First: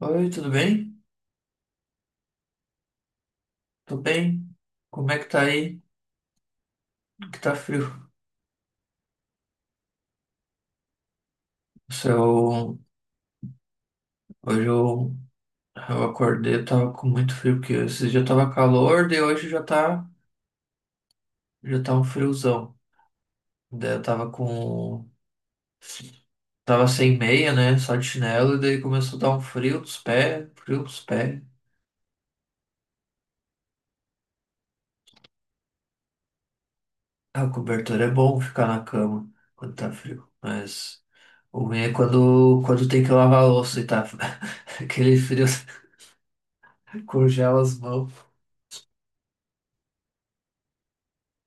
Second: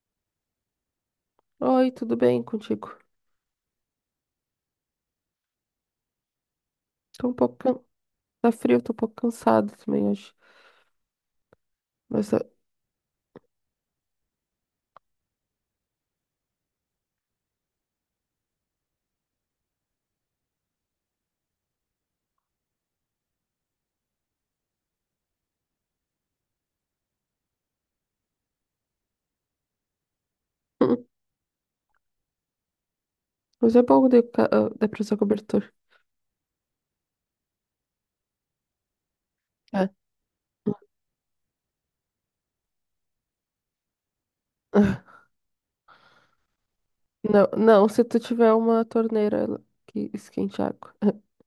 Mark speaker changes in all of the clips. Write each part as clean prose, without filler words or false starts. Speaker 1: Oi, tudo bem?
Speaker 2: Oi, tudo bem contigo?
Speaker 1: Tô bem. Como é que tá aí?
Speaker 2: Tô um
Speaker 1: Que
Speaker 2: pouco.
Speaker 1: tá
Speaker 2: Can-
Speaker 1: frio.
Speaker 2: tá frio, tô um pouco cansado também hoje.
Speaker 1: Se
Speaker 2: Mas
Speaker 1: Eu, hoje eu acordei, eu tava com muito frio, porque esse dia tava calor, daí hoje já já tá um friozão. Daí eu tava com, tava sem meia, né? Só de chinelo, e daí começou a dar um frio dos pés, frio dos
Speaker 2: hum,
Speaker 1: pés.
Speaker 2: mas é bom de, ca- ah, dá pra usar cobertor.
Speaker 1: A cobertura é bom ficar na cama quando
Speaker 2: É.
Speaker 1: tá frio, mas o ruim é quando tem que lavar a louça e tá aquele
Speaker 2: Ah,
Speaker 1: frio
Speaker 2: não,
Speaker 1: congela as
Speaker 2: não, se
Speaker 1: mãos.
Speaker 2: tu tiver uma torneira que esquente água.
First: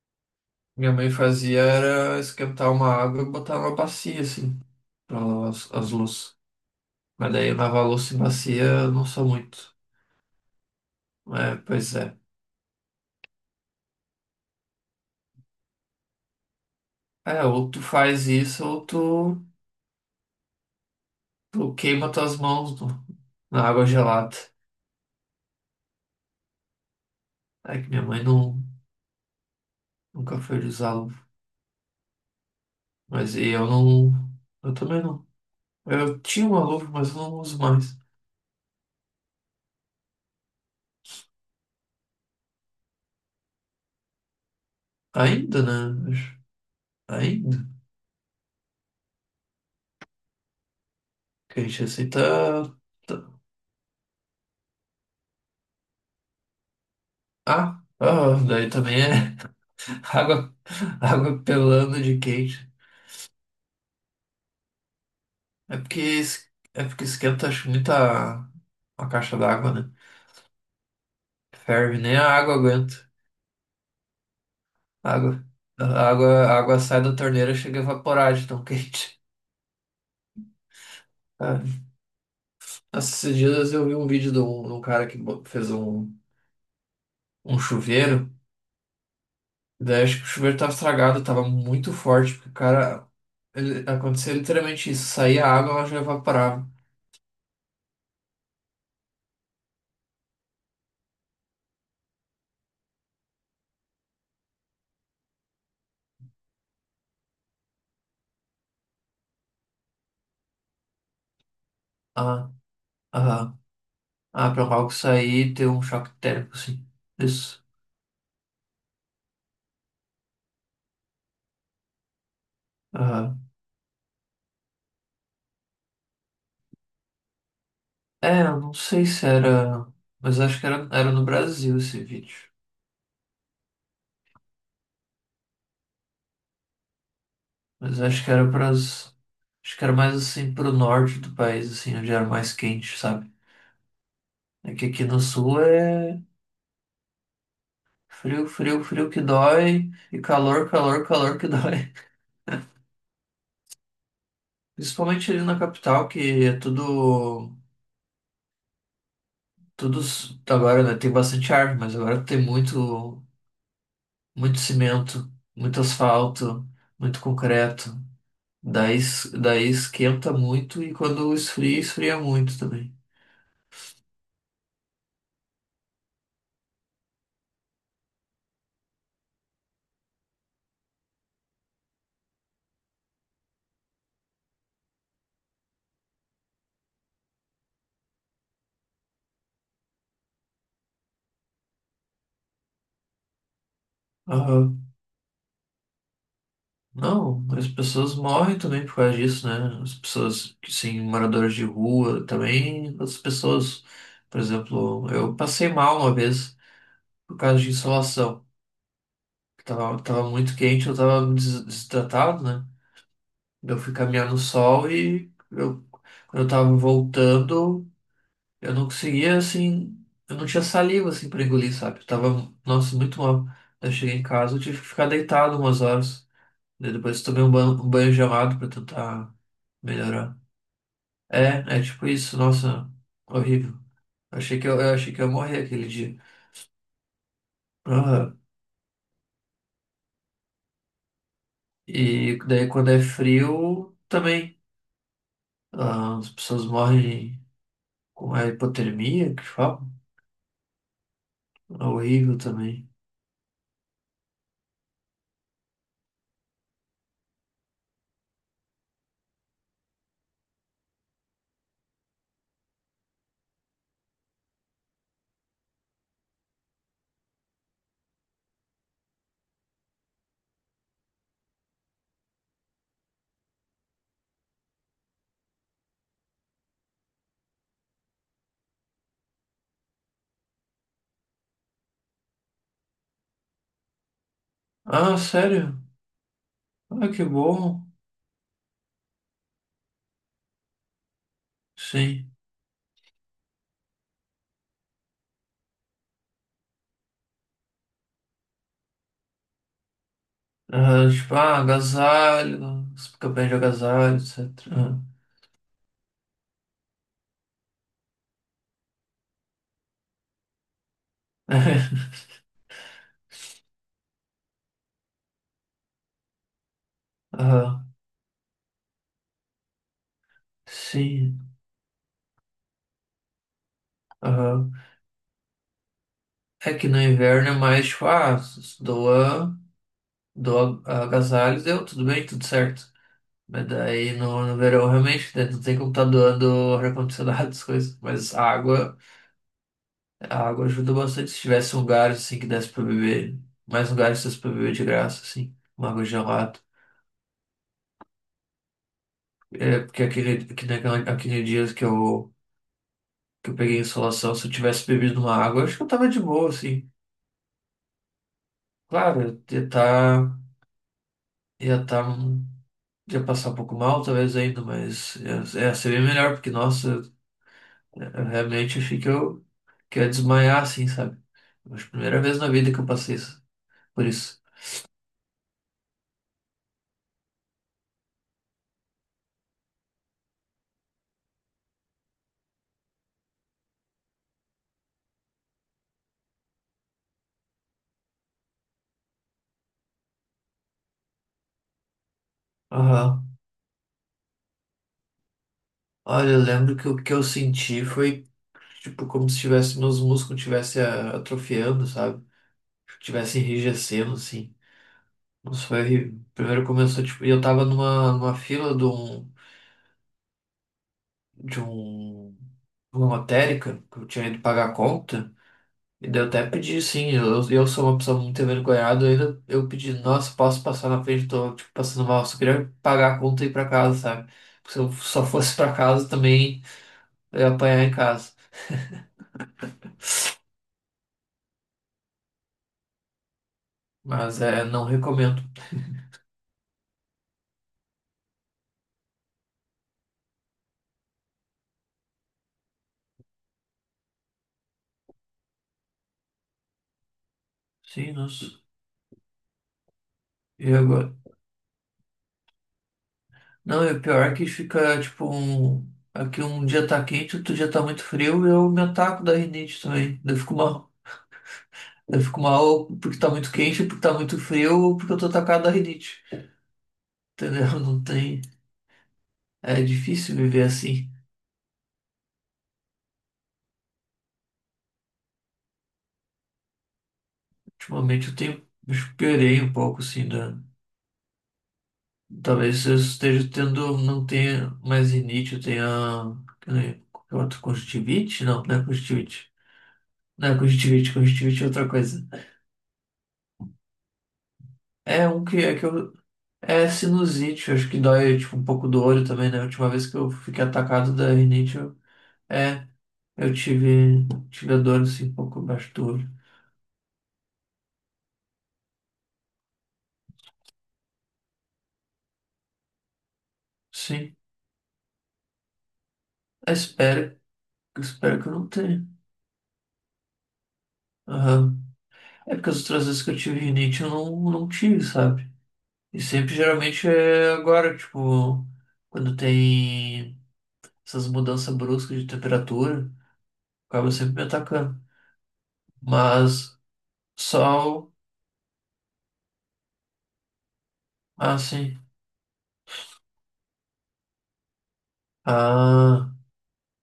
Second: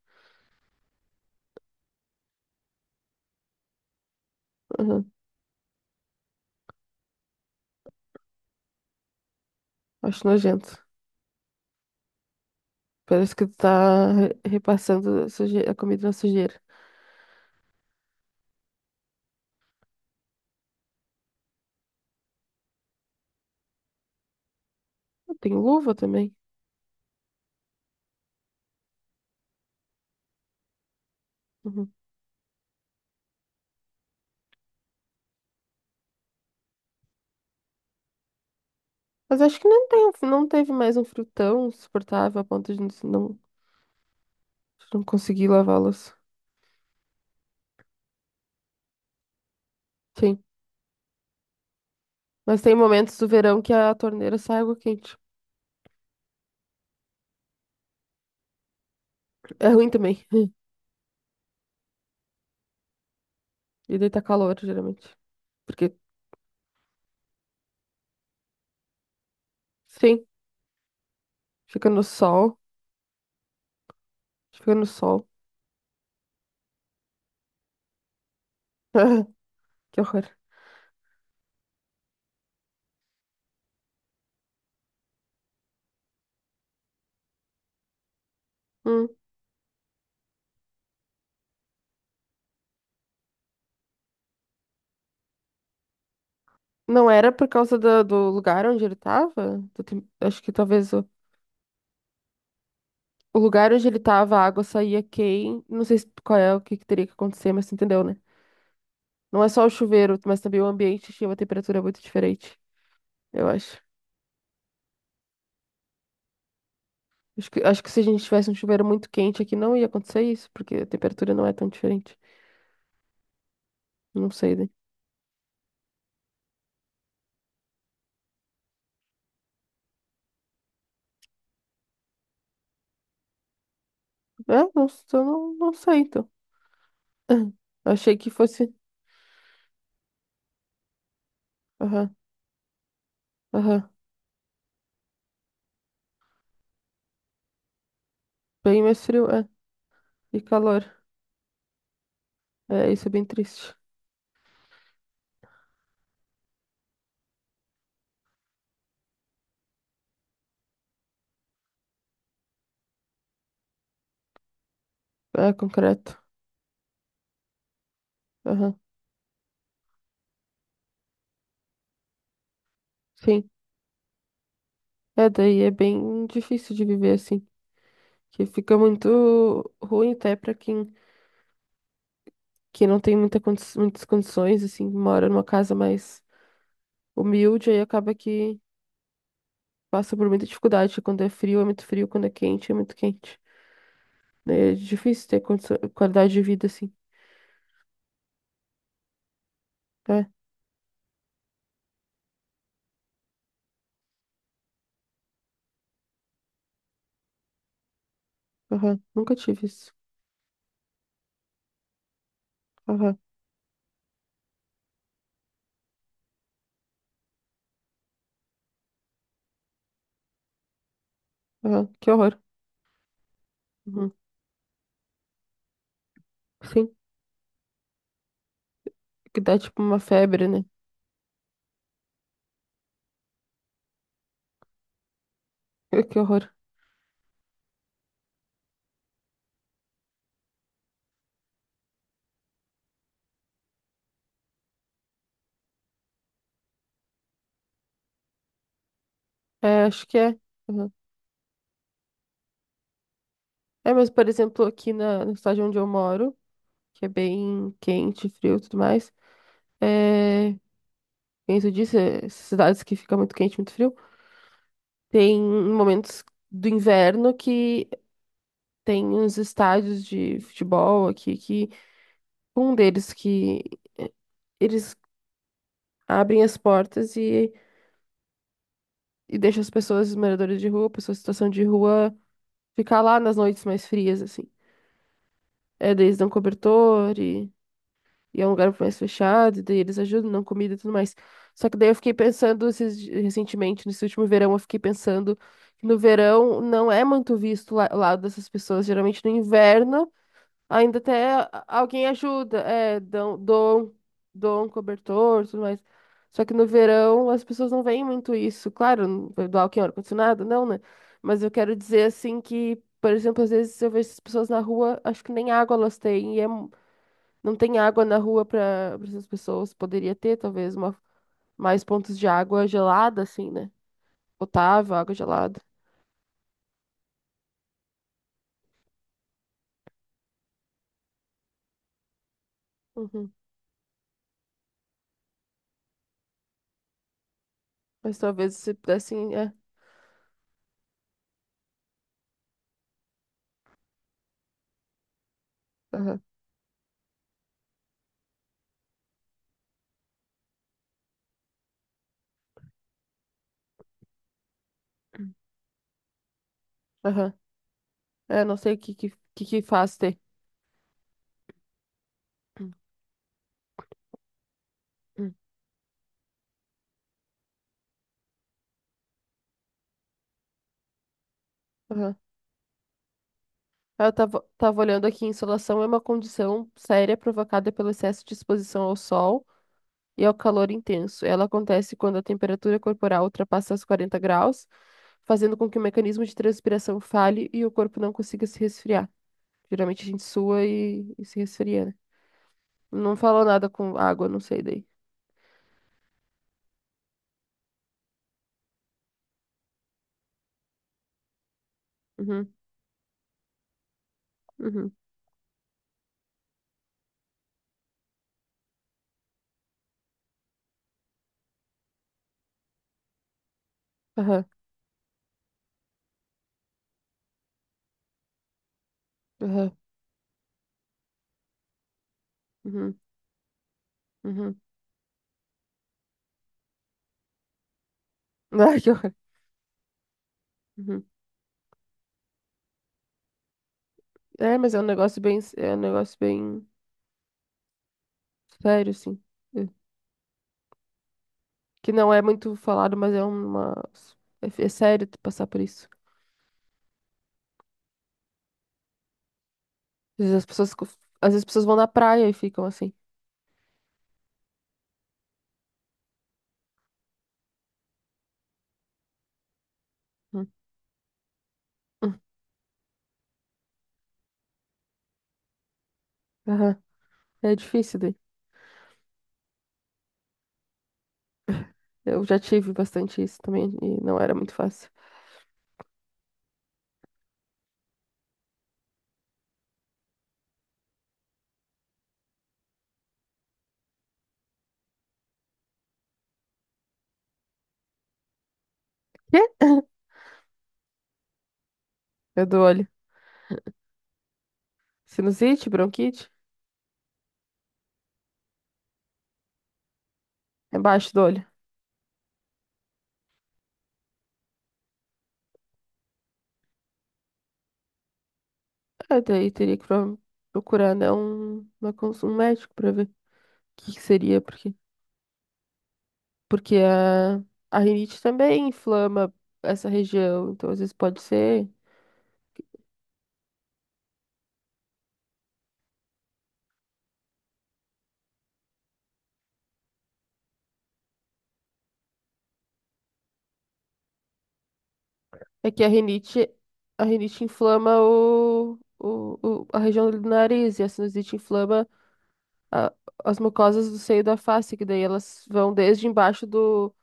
Speaker 1: Minha mãe fazia era esquentar uma água e botar numa bacia, assim,
Speaker 2: Aham.
Speaker 1: pra lavar as louças. Mas daí lavar louça em bacia eu não sou muito.
Speaker 2: Acho nojento.
Speaker 1: É, pois é.
Speaker 2: Parece que tu tá re- repassando a, suje- a comida na sujeira.
Speaker 1: É, ou tu faz isso ou tu queima tuas mãos na água gelada.
Speaker 2: Tem luva também.
Speaker 1: É que minha mãe, nunca foi de usar luva.
Speaker 2: Uhum.
Speaker 1: Mas e eu não. Eu também não. Eu tinha uma luva, mas eu não uso mais.
Speaker 2: Mas acho que não tem, um, não teve mais um frio tão suportável a ponto de não, não conseguir
Speaker 1: Ainda, né?
Speaker 2: lavá-las.
Speaker 1: Ainda.
Speaker 2: Sim.
Speaker 1: Que a gente
Speaker 2: Mas tem
Speaker 1: aceita.
Speaker 2: momentos do verão que a torneira sai água quente.
Speaker 1: Daí também é.
Speaker 2: É ruim também.
Speaker 1: Água, água pelando de quente.
Speaker 2: E daí tá calor, geralmente.
Speaker 1: É
Speaker 2: Porque,
Speaker 1: porque, es- é porque esquenta acho, muito a caixa d'água, né?
Speaker 2: sim, fica
Speaker 1: Ferve,
Speaker 2: no
Speaker 1: nem a água
Speaker 2: sol.
Speaker 1: aguenta.
Speaker 2: Fica no
Speaker 1: A
Speaker 2: sol.
Speaker 1: água, a água sai da torneira e chega a evaporar de tão quente.
Speaker 2: Que horror.
Speaker 1: Ah, Nossa, esses dias eu vi um vídeo de de um cara que fez um chuveiro.
Speaker 2: Hum.
Speaker 1: Daí acho que o chuveiro tava estragado, tava muito forte, porque o cara. Aconteceu literalmente isso. Saía a água, ela já evaporava.
Speaker 2: Não era por causa do, do lugar onde ele tava? Do tem- acho que talvez. O lugar onde ele tava, a água saía quente não sei se- qual é o que que teria que acontecer, mas tu entendeu, né? Não é só o chuveiro, mas também o ambiente tinha uma temperatura muito
Speaker 1: Ah,
Speaker 2: diferente, eu
Speaker 1: ah,
Speaker 2: acho.
Speaker 1: pra algo sair e ter um choque térmico, assim. Isso.
Speaker 2: Acho que se a gente tivesse um chuveiro muito quente aqui, não ia acontecer isso, porque a temperatura não é tão diferente.
Speaker 1: Ah,
Speaker 2: Não sei, né?
Speaker 1: é, eu não sei se era. Mas acho que era no Brasil esse vídeo.
Speaker 2: É, não, s- eu não, não sei, então.
Speaker 1: Mas
Speaker 2: Achei
Speaker 1: acho
Speaker 2: que
Speaker 1: que era
Speaker 2: fosse.
Speaker 1: pras. Acho que era mais assim pro norte do país, assim, onde
Speaker 2: Aham,
Speaker 1: era mais quente, sabe?
Speaker 2: aham.
Speaker 1: É que aqui no sul é frio, frio,
Speaker 2: Bem mais
Speaker 1: frio que
Speaker 2: frio, é.
Speaker 1: dói, e
Speaker 2: E
Speaker 1: calor,
Speaker 2: calor.
Speaker 1: calor, calor que dói.
Speaker 2: É, isso é bem triste.
Speaker 1: Principalmente ali na capital, que é tudo. Agora, né? Tem bastante árvore, mas agora tem muito cimento,
Speaker 2: É,
Speaker 1: muito
Speaker 2: concreto.
Speaker 1: asfalto, muito concreto.
Speaker 2: Aham,
Speaker 1: Daí esquenta muito e quando esfria, esfria muito também.
Speaker 2: sim. É, daí é bem difícil de viver assim. Que fica muito ruim até para quem que não tem muita condi- muitas condições, assim, mora numa casa mais humilde, aí acaba que passa por muita dificuldade. Quando é frio, é muito frio, quando é quente, é muito quente. Né? É
Speaker 1: Aham.
Speaker 2: difícil ter condição, qualidade de vida, assim.
Speaker 1: Não, as pessoas morrem também por causa disso, né? As
Speaker 2: É,
Speaker 1: pessoas, que sim, moradores de rua também, as pessoas, por exemplo, eu passei mal uma vez por causa de insolação.
Speaker 2: aham, nunca tive isso.
Speaker 1: Tava muito quente, eu tava desidratado, né?
Speaker 2: Aham,
Speaker 1: Eu fui caminhar no sol e quando eu tava voltando. Eu não conseguia, assim, eu não tinha saliva, assim, pra engolir,
Speaker 2: aham,
Speaker 1: sabe? Eu
Speaker 2: que horror.
Speaker 1: tava, nossa, muito mal. Eu
Speaker 2: Uhum.
Speaker 1: cheguei em casa, eu tive que ficar deitado umas horas. Daí
Speaker 2: Sim,
Speaker 1: depois tomei um banho gelado pra tentar
Speaker 2: que dá tipo uma
Speaker 1: melhorar.
Speaker 2: febre, né?
Speaker 1: É, é tipo isso, nossa, horrível. Eu achei que eu achei que eu ia morrer aquele dia.
Speaker 2: Que horror.
Speaker 1: Aham. E daí quando é frio, também. Ah, as pessoas morrem com a hipotermia, que
Speaker 2: É,
Speaker 1: falam.
Speaker 2: acho que é. Aham.
Speaker 1: É horrível também.
Speaker 2: É, mas, por exemplo, aqui na, na cidade onde eu moro, que é bem quente, frio e tudo mais, é, isso disse, cidades que fica muito quente, muito frio. Tem momentos do inverno que tem uns estádios de futebol aqui que um deles que eh, eles abrem as portas e deixam as pessoas, os moradores de rua, pessoas em situação de rua, ficar lá nas noites mais frias, assim.
Speaker 1: Ah, sério?
Speaker 2: É, daí eles dão
Speaker 1: Ah,
Speaker 2: cobertor.
Speaker 1: que
Speaker 2: e
Speaker 1: bom.
Speaker 2: E é um lugar mais fechado, daí eles ajudam, não comida e tudo mais. Só que daí eu fiquei
Speaker 1: Sim.
Speaker 2: pensando esses di- recentemente, nesse último verão, eu fiquei pensando que no verão não é muito visto lá- o lado dessas pessoas. Geralmente no inverno ainda
Speaker 1: Ah,
Speaker 2: até
Speaker 1: tipo, ah,
Speaker 2: a- alguém ajuda,
Speaker 1: agasalho,
Speaker 2: é,
Speaker 1: você fica
Speaker 2: dão,
Speaker 1: bem de
Speaker 2: dão,
Speaker 1: agasalho,
Speaker 2: dão um
Speaker 1: etc.
Speaker 2: cobertor, tudo mais. Só que no verão as pessoas não veem muito isso. Claro, não vai doar o que é ar-condicionado, não, né? Mas eu quero
Speaker 1: Ah,
Speaker 2: dizer assim que, por exemplo, às vezes eu vejo essas pessoas na rua, acho que nem água elas têm, e é não tem
Speaker 1: aham,
Speaker 2: água na rua para essas pessoas. Poderia ter, talvez, uma,
Speaker 1: sim,
Speaker 2: mais pontos de água gelada, assim, né?
Speaker 1: aham.
Speaker 2: Potável, água gelada.
Speaker 1: É que no inverno é mais, tipo, ah, doa, doa agasalho, deu, tudo bem, tudo certo.
Speaker 2: Uhum.
Speaker 1: Mas daí no verão, realmente, né, não tem como tá doando ar-condicionado, essas coisas.
Speaker 2: Mas
Speaker 1: Mas
Speaker 2: talvez se pudessem. É,
Speaker 1: a água ajuda bastante. Se tivesse um lugar, assim, que desse pra beber, mais lugares que desse pra beber de graça, assim, uma água
Speaker 2: aham,
Speaker 1: gelada. É, porque aquele dia que eu peguei em insolação, se eu tivesse bebido uma água, eu acho que eu tava de boa, assim.
Speaker 2: aham. É, não sei o que,
Speaker 1: Claro, eu
Speaker 2: que
Speaker 1: ia
Speaker 2: faz ter.
Speaker 1: tá, ia tá, ia passar um pouco mal, talvez ainda, mas
Speaker 2: Hum,
Speaker 1: ia, ia ser bem melhor, porque, nossa, eu realmente achei que que eu ia desmaiar, assim, sabe? Acho que a
Speaker 2: aham.
Speaker 1: primeira vez na vida que eu passei
Speaker 2: É,
Speaker 1: por
Speaker 2: eu
Speaker 1: isso.
Speaker 2: tava, tava olhando aqui, insolação é uma condição séria provocada pelo excesso de exposição ao sol e ao calor intenso. Ela acontece quando a temperatura corporal ultrapassa os 40 graus, fazendo com que o mecanismo de transpiração falhe e o corpo não consiga se resfriar. Geralmente a gente sua e se resfria, né? Não
Speaker 1: Aham.
Speaker 2: falou nada com água, não sei daí.
Speaker 1: Olha, eu lembro que o que eu senti foi, tipo, como se tivesse, meus músculos estivessem atrofiando, sabe?
Speaker 2: Uhum,
Speaker 1: Tivesse enrijecendo, assim.
Speaker 2: uhum,
Speaker 1: Nossa, foi horrível. Primeiro começou, tipo, e eu tava numa, numa fila de um de um de uma lotérica que eu tinha ido
Speaker 2: aham,
Speaker 1: pagar a conta. E daí eu até pedi, sim, eu sou uma pessoa muito envergonhada, eu ainda eu
Speaker 2: aham,
Speaker 1: pedi, nossa, posso passar na frente, tô tipo, passando mal, só queria
Speaker 2: uhum,
Speaker 1: pagar a conta e ir pra casa, sabe?
Speaker 2: uhum.
Speaker 1: Porque se eu só fosse pra casa também eu ia apanhar em casa.
Speaker 2: Ai, que horror. Uhum.
Speaker 1: Mas
Speaker 2: É,
Speaker 1: é,
Speaker 2: mas é um
Speaker 1: não
Speaker 2: negócio bem,
Speaker 1: recomendo.
Speaker 2: é um negócio bem sério, assim. É. Que não é muito falado, mas é uma... É, é sério tu passar por isso.
Speaker 1: Sim, nossa.
Speaker 2: Às vezes as
Speaker 1: E
Speaker 2: pessoas, co-
Speaker 1: agora?
Speaker 2: às vezes as pessoas vão na praia e ficam assim.
Speaker 1: Não, e o pior é que fica tipo um. Aqui um dia tá quente, outro dia tá muito frio, eu me ataco da rinite também. Daí Eu
Speaker 2: Hum,
Speaker 1: fico uma
Speaker 2: hum,
Speaker 1: eu fico mal porque tá muito quente, porque tá muito frio, ou porque eu tô atacado da rinite.
Speaker 2: aham. É
Speaker 1: Entendeu?
Speaker 2: difícil
Speaker 1: Não
Speaker 2: daí.
Speaker 1: tem. É difícil viver assim.
Speaker 2: Eu já tive bastante isso também e não era muito fácil.
Speaker 1: Ultimamente eu tenho. Eu Esperei um pouco, assim, da. Talvez eu esteja tendo. Não tenha mais rinite, eu tenha. Que outro? Conjuntivite? Não, não é
Speaker 2: Quê?
Speaker 1: conjuntivite. Não é conjuntivite, conjuntivite é outra coisa.
Speaker 2: É do olho.
Speaker 1: É um que
Speaker 2: Sinusite,
Speaker 1: é que eu.
Speaker 2: bronquite?
Speaker 1: É sinusite, eu acho que dói, tipo, um pouco do olho também, né? A última vez que eu fiquei
Speaker 2: É embaixo
Speaker 1: atacado
Speaker 2: do
Speaker 1: da
Speaker 2: olho.
Speaker 1: rinite, eu. É. Tive a dor assim, um pouco abaixo do olho.
Speaker 2: É, daí teria que pro- procurar, né, um, uma cons- um médico pra ver o que que
Speaker 1: Sim,
Speaker 2: seria, porque,
Speaker 1: eu
Speaker 2: porque
Speaker 1: espero,
Speaker 2: a
Speaker 1: eu
Speaker 2: rinite
Speaker 1: espero que eu não
Speaker 2: também
Speaker 1: tenha.
Speaker 2: inflama essa região, então às vezes pode ser.
Speaker 1: Aham. É porque as outras vezes que eu tive rinite eu não tive, sabe? E sempre geralmente é agora, tipo, quando tem essas mudanças bruscas de temperatura, acaba sempre me atacando.
Speaker 2: É que
Speaker 1: Mas
Speaker 2: a rinite inflama
Speaker 1: sol,
Speaker 2: o- a região do nariz, e a sinusite
Speaker 1: ah,
Speaker 2: inflama
Speaker 1: sim.
Speaker 2: a- as mucosas do seio da face, que daí elas vão desde
Speaker 1: Ah,
Speaker 2: embaixo do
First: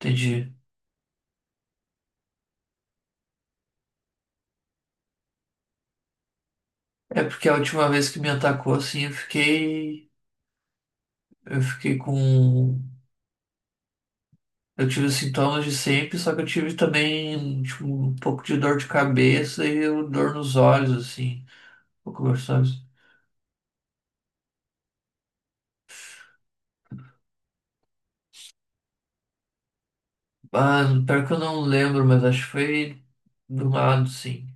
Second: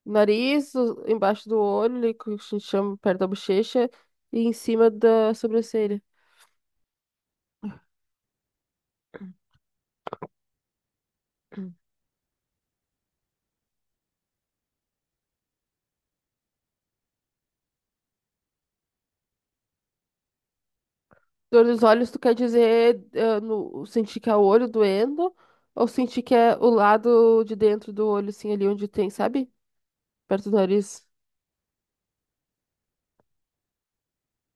Speaker 1: entendi.
Speaker 2: nariz, o- embaixo do olho, ali, que a gente chama perto da bochecha, e em cima da sobrancelha.
Speaker 1: É porque a última vez que me atacou assim, eu fiquei com eu tive os sintomas de sempre, só que eu tive também, tipo, um pouco de dor de cabeça e dor nos olhos, assim.
Speaker 2: Dor nos
Speaker 1: Um
Speaker 2: olhos, tu
Speaker 1: pouco
Speaker 2: quer
Speaker 1: nos olhos.
Speaker 2: dizer no, sentir que é o olho doendo ou sentir que é o lado de dentro do olho, assim, ali onde tem, sabe? Perto do
Speaker 1: Ah,
Speaker 2: nariz.
Speaker 1: pior que eu não lembro, mas acho que foi do lado, sim.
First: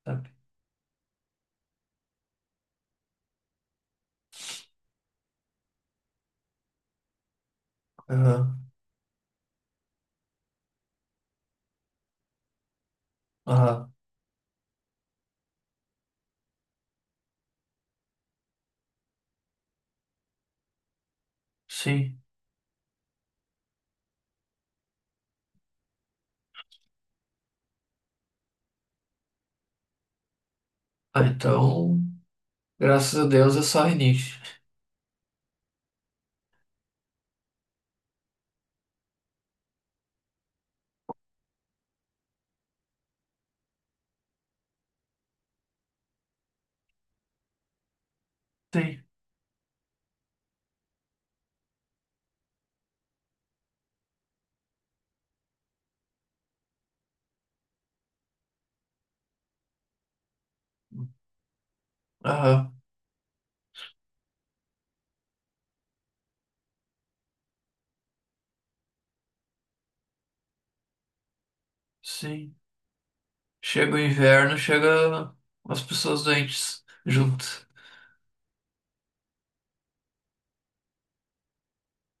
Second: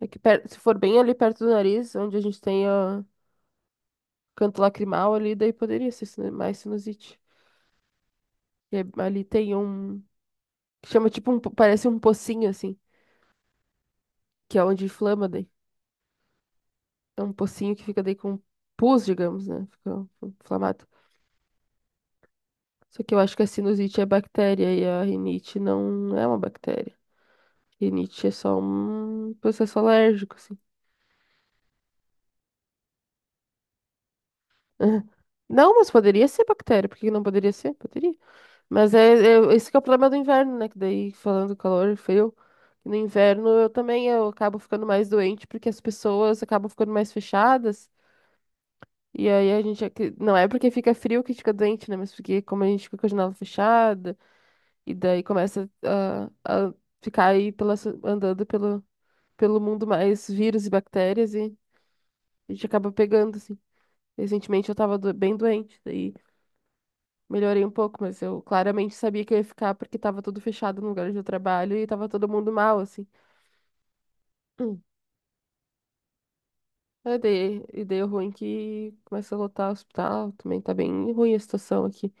Speaker 2: Aqui
Speaker 1: Sabe?
Speaker 2: per- se for bem ali perto do nariz, onde a gente tem o canto lacrimal ali, daí poderia ser sinu- mais sinusite.
Speaker 1: Aham,
Speaker 2: E é- ali tem um, que chama tipo um, po- parece um pocinho, assim,
Speaker 1: aham,
Speaker 2: que é onde inflama daí. É um pocinho que fica daí com pus, digamos, né? Fica inflamado.
Speaker 1: sim.
Speaker 2: Só que eu acho que a sinusite é bactéria e a rinite não é uma bactéria. Rinite é só um processo alérgico, assim.
Speaker 1: Ah, então, graças a Deus é só rinite.
Speaker 2: Não, mas poderia ser bactéria. Por que que não poderia ser? Poderia. Mas é, é- esse que é o problema do inverno, né? Que daí, falando do calor frio, no inverno eu também eu acabo ficando mais doente porque as pessoas acabam ficando mais fechadas.
Speaker 1: Sim,
Speaker 2: E aí a gente... é que- não é porque fica frio que a gente fica doente, né? Mas porque como a gente fica com a janela fechada, e daí começa a ficar aí pela, so- andando pelo, pelo mundo mais vírus e bactérias e a gente
Speaker 1: aham,
Speaker 2: acaba pegando, assim. Recentemente eu tava do- bem doente, daí melhorei um pouco, mas eu claramente sabia que eu ia ficar porque tava tudo fechado no lugar onde eu trabalho e tava todo mundo
Speaker 1: sim.
Speaker 2: mal, assim.
Speaker 1: Chega o inverno,
Speaker 2: Hum.
Speaker 1: chega as pessoas doentes
Speaker 2: Aí dei,
Speaker 1: junto.
Speaker 2: e dei o ruim que começa a lotar o hospital, também tá bem ruim a situação aqui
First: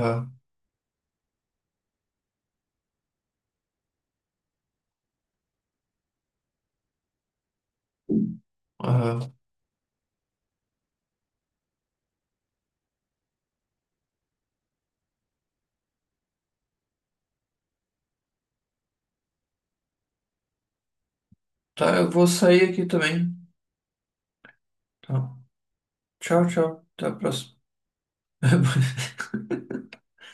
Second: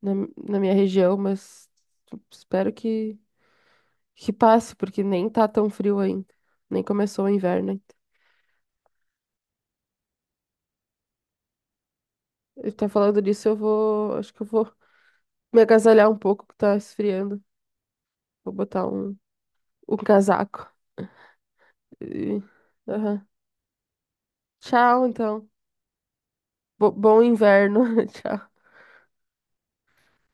Speaker 2: na, na minha região, mas espero que passe, porque nem tá tão frio ainda, nem começou o inverno ainda.
Speaker 1: aham.
Speaker 2: Eu tá falando disso, eu vou, acho que eu vou me agasalhar um pouco que tá esfriando, vou botar um, um casaco.
Speaker 1: Tá, eu vou
Speaker 2: E-
Speaker 1: sair aqui
Speaker 2: aham.
Speaker 1: também.
Speaker 2: Tchau,
Speaker 1: Tá.
Speaker 2: então.
Speaker 1: Tchau, tchau.
Speaker 2: Bo-
Speaker 1: Até a
Speaker 2: bom
Speaker 1: próxima.
Speaker 2: inverno. Tchau.
Speaker 1: Uhum.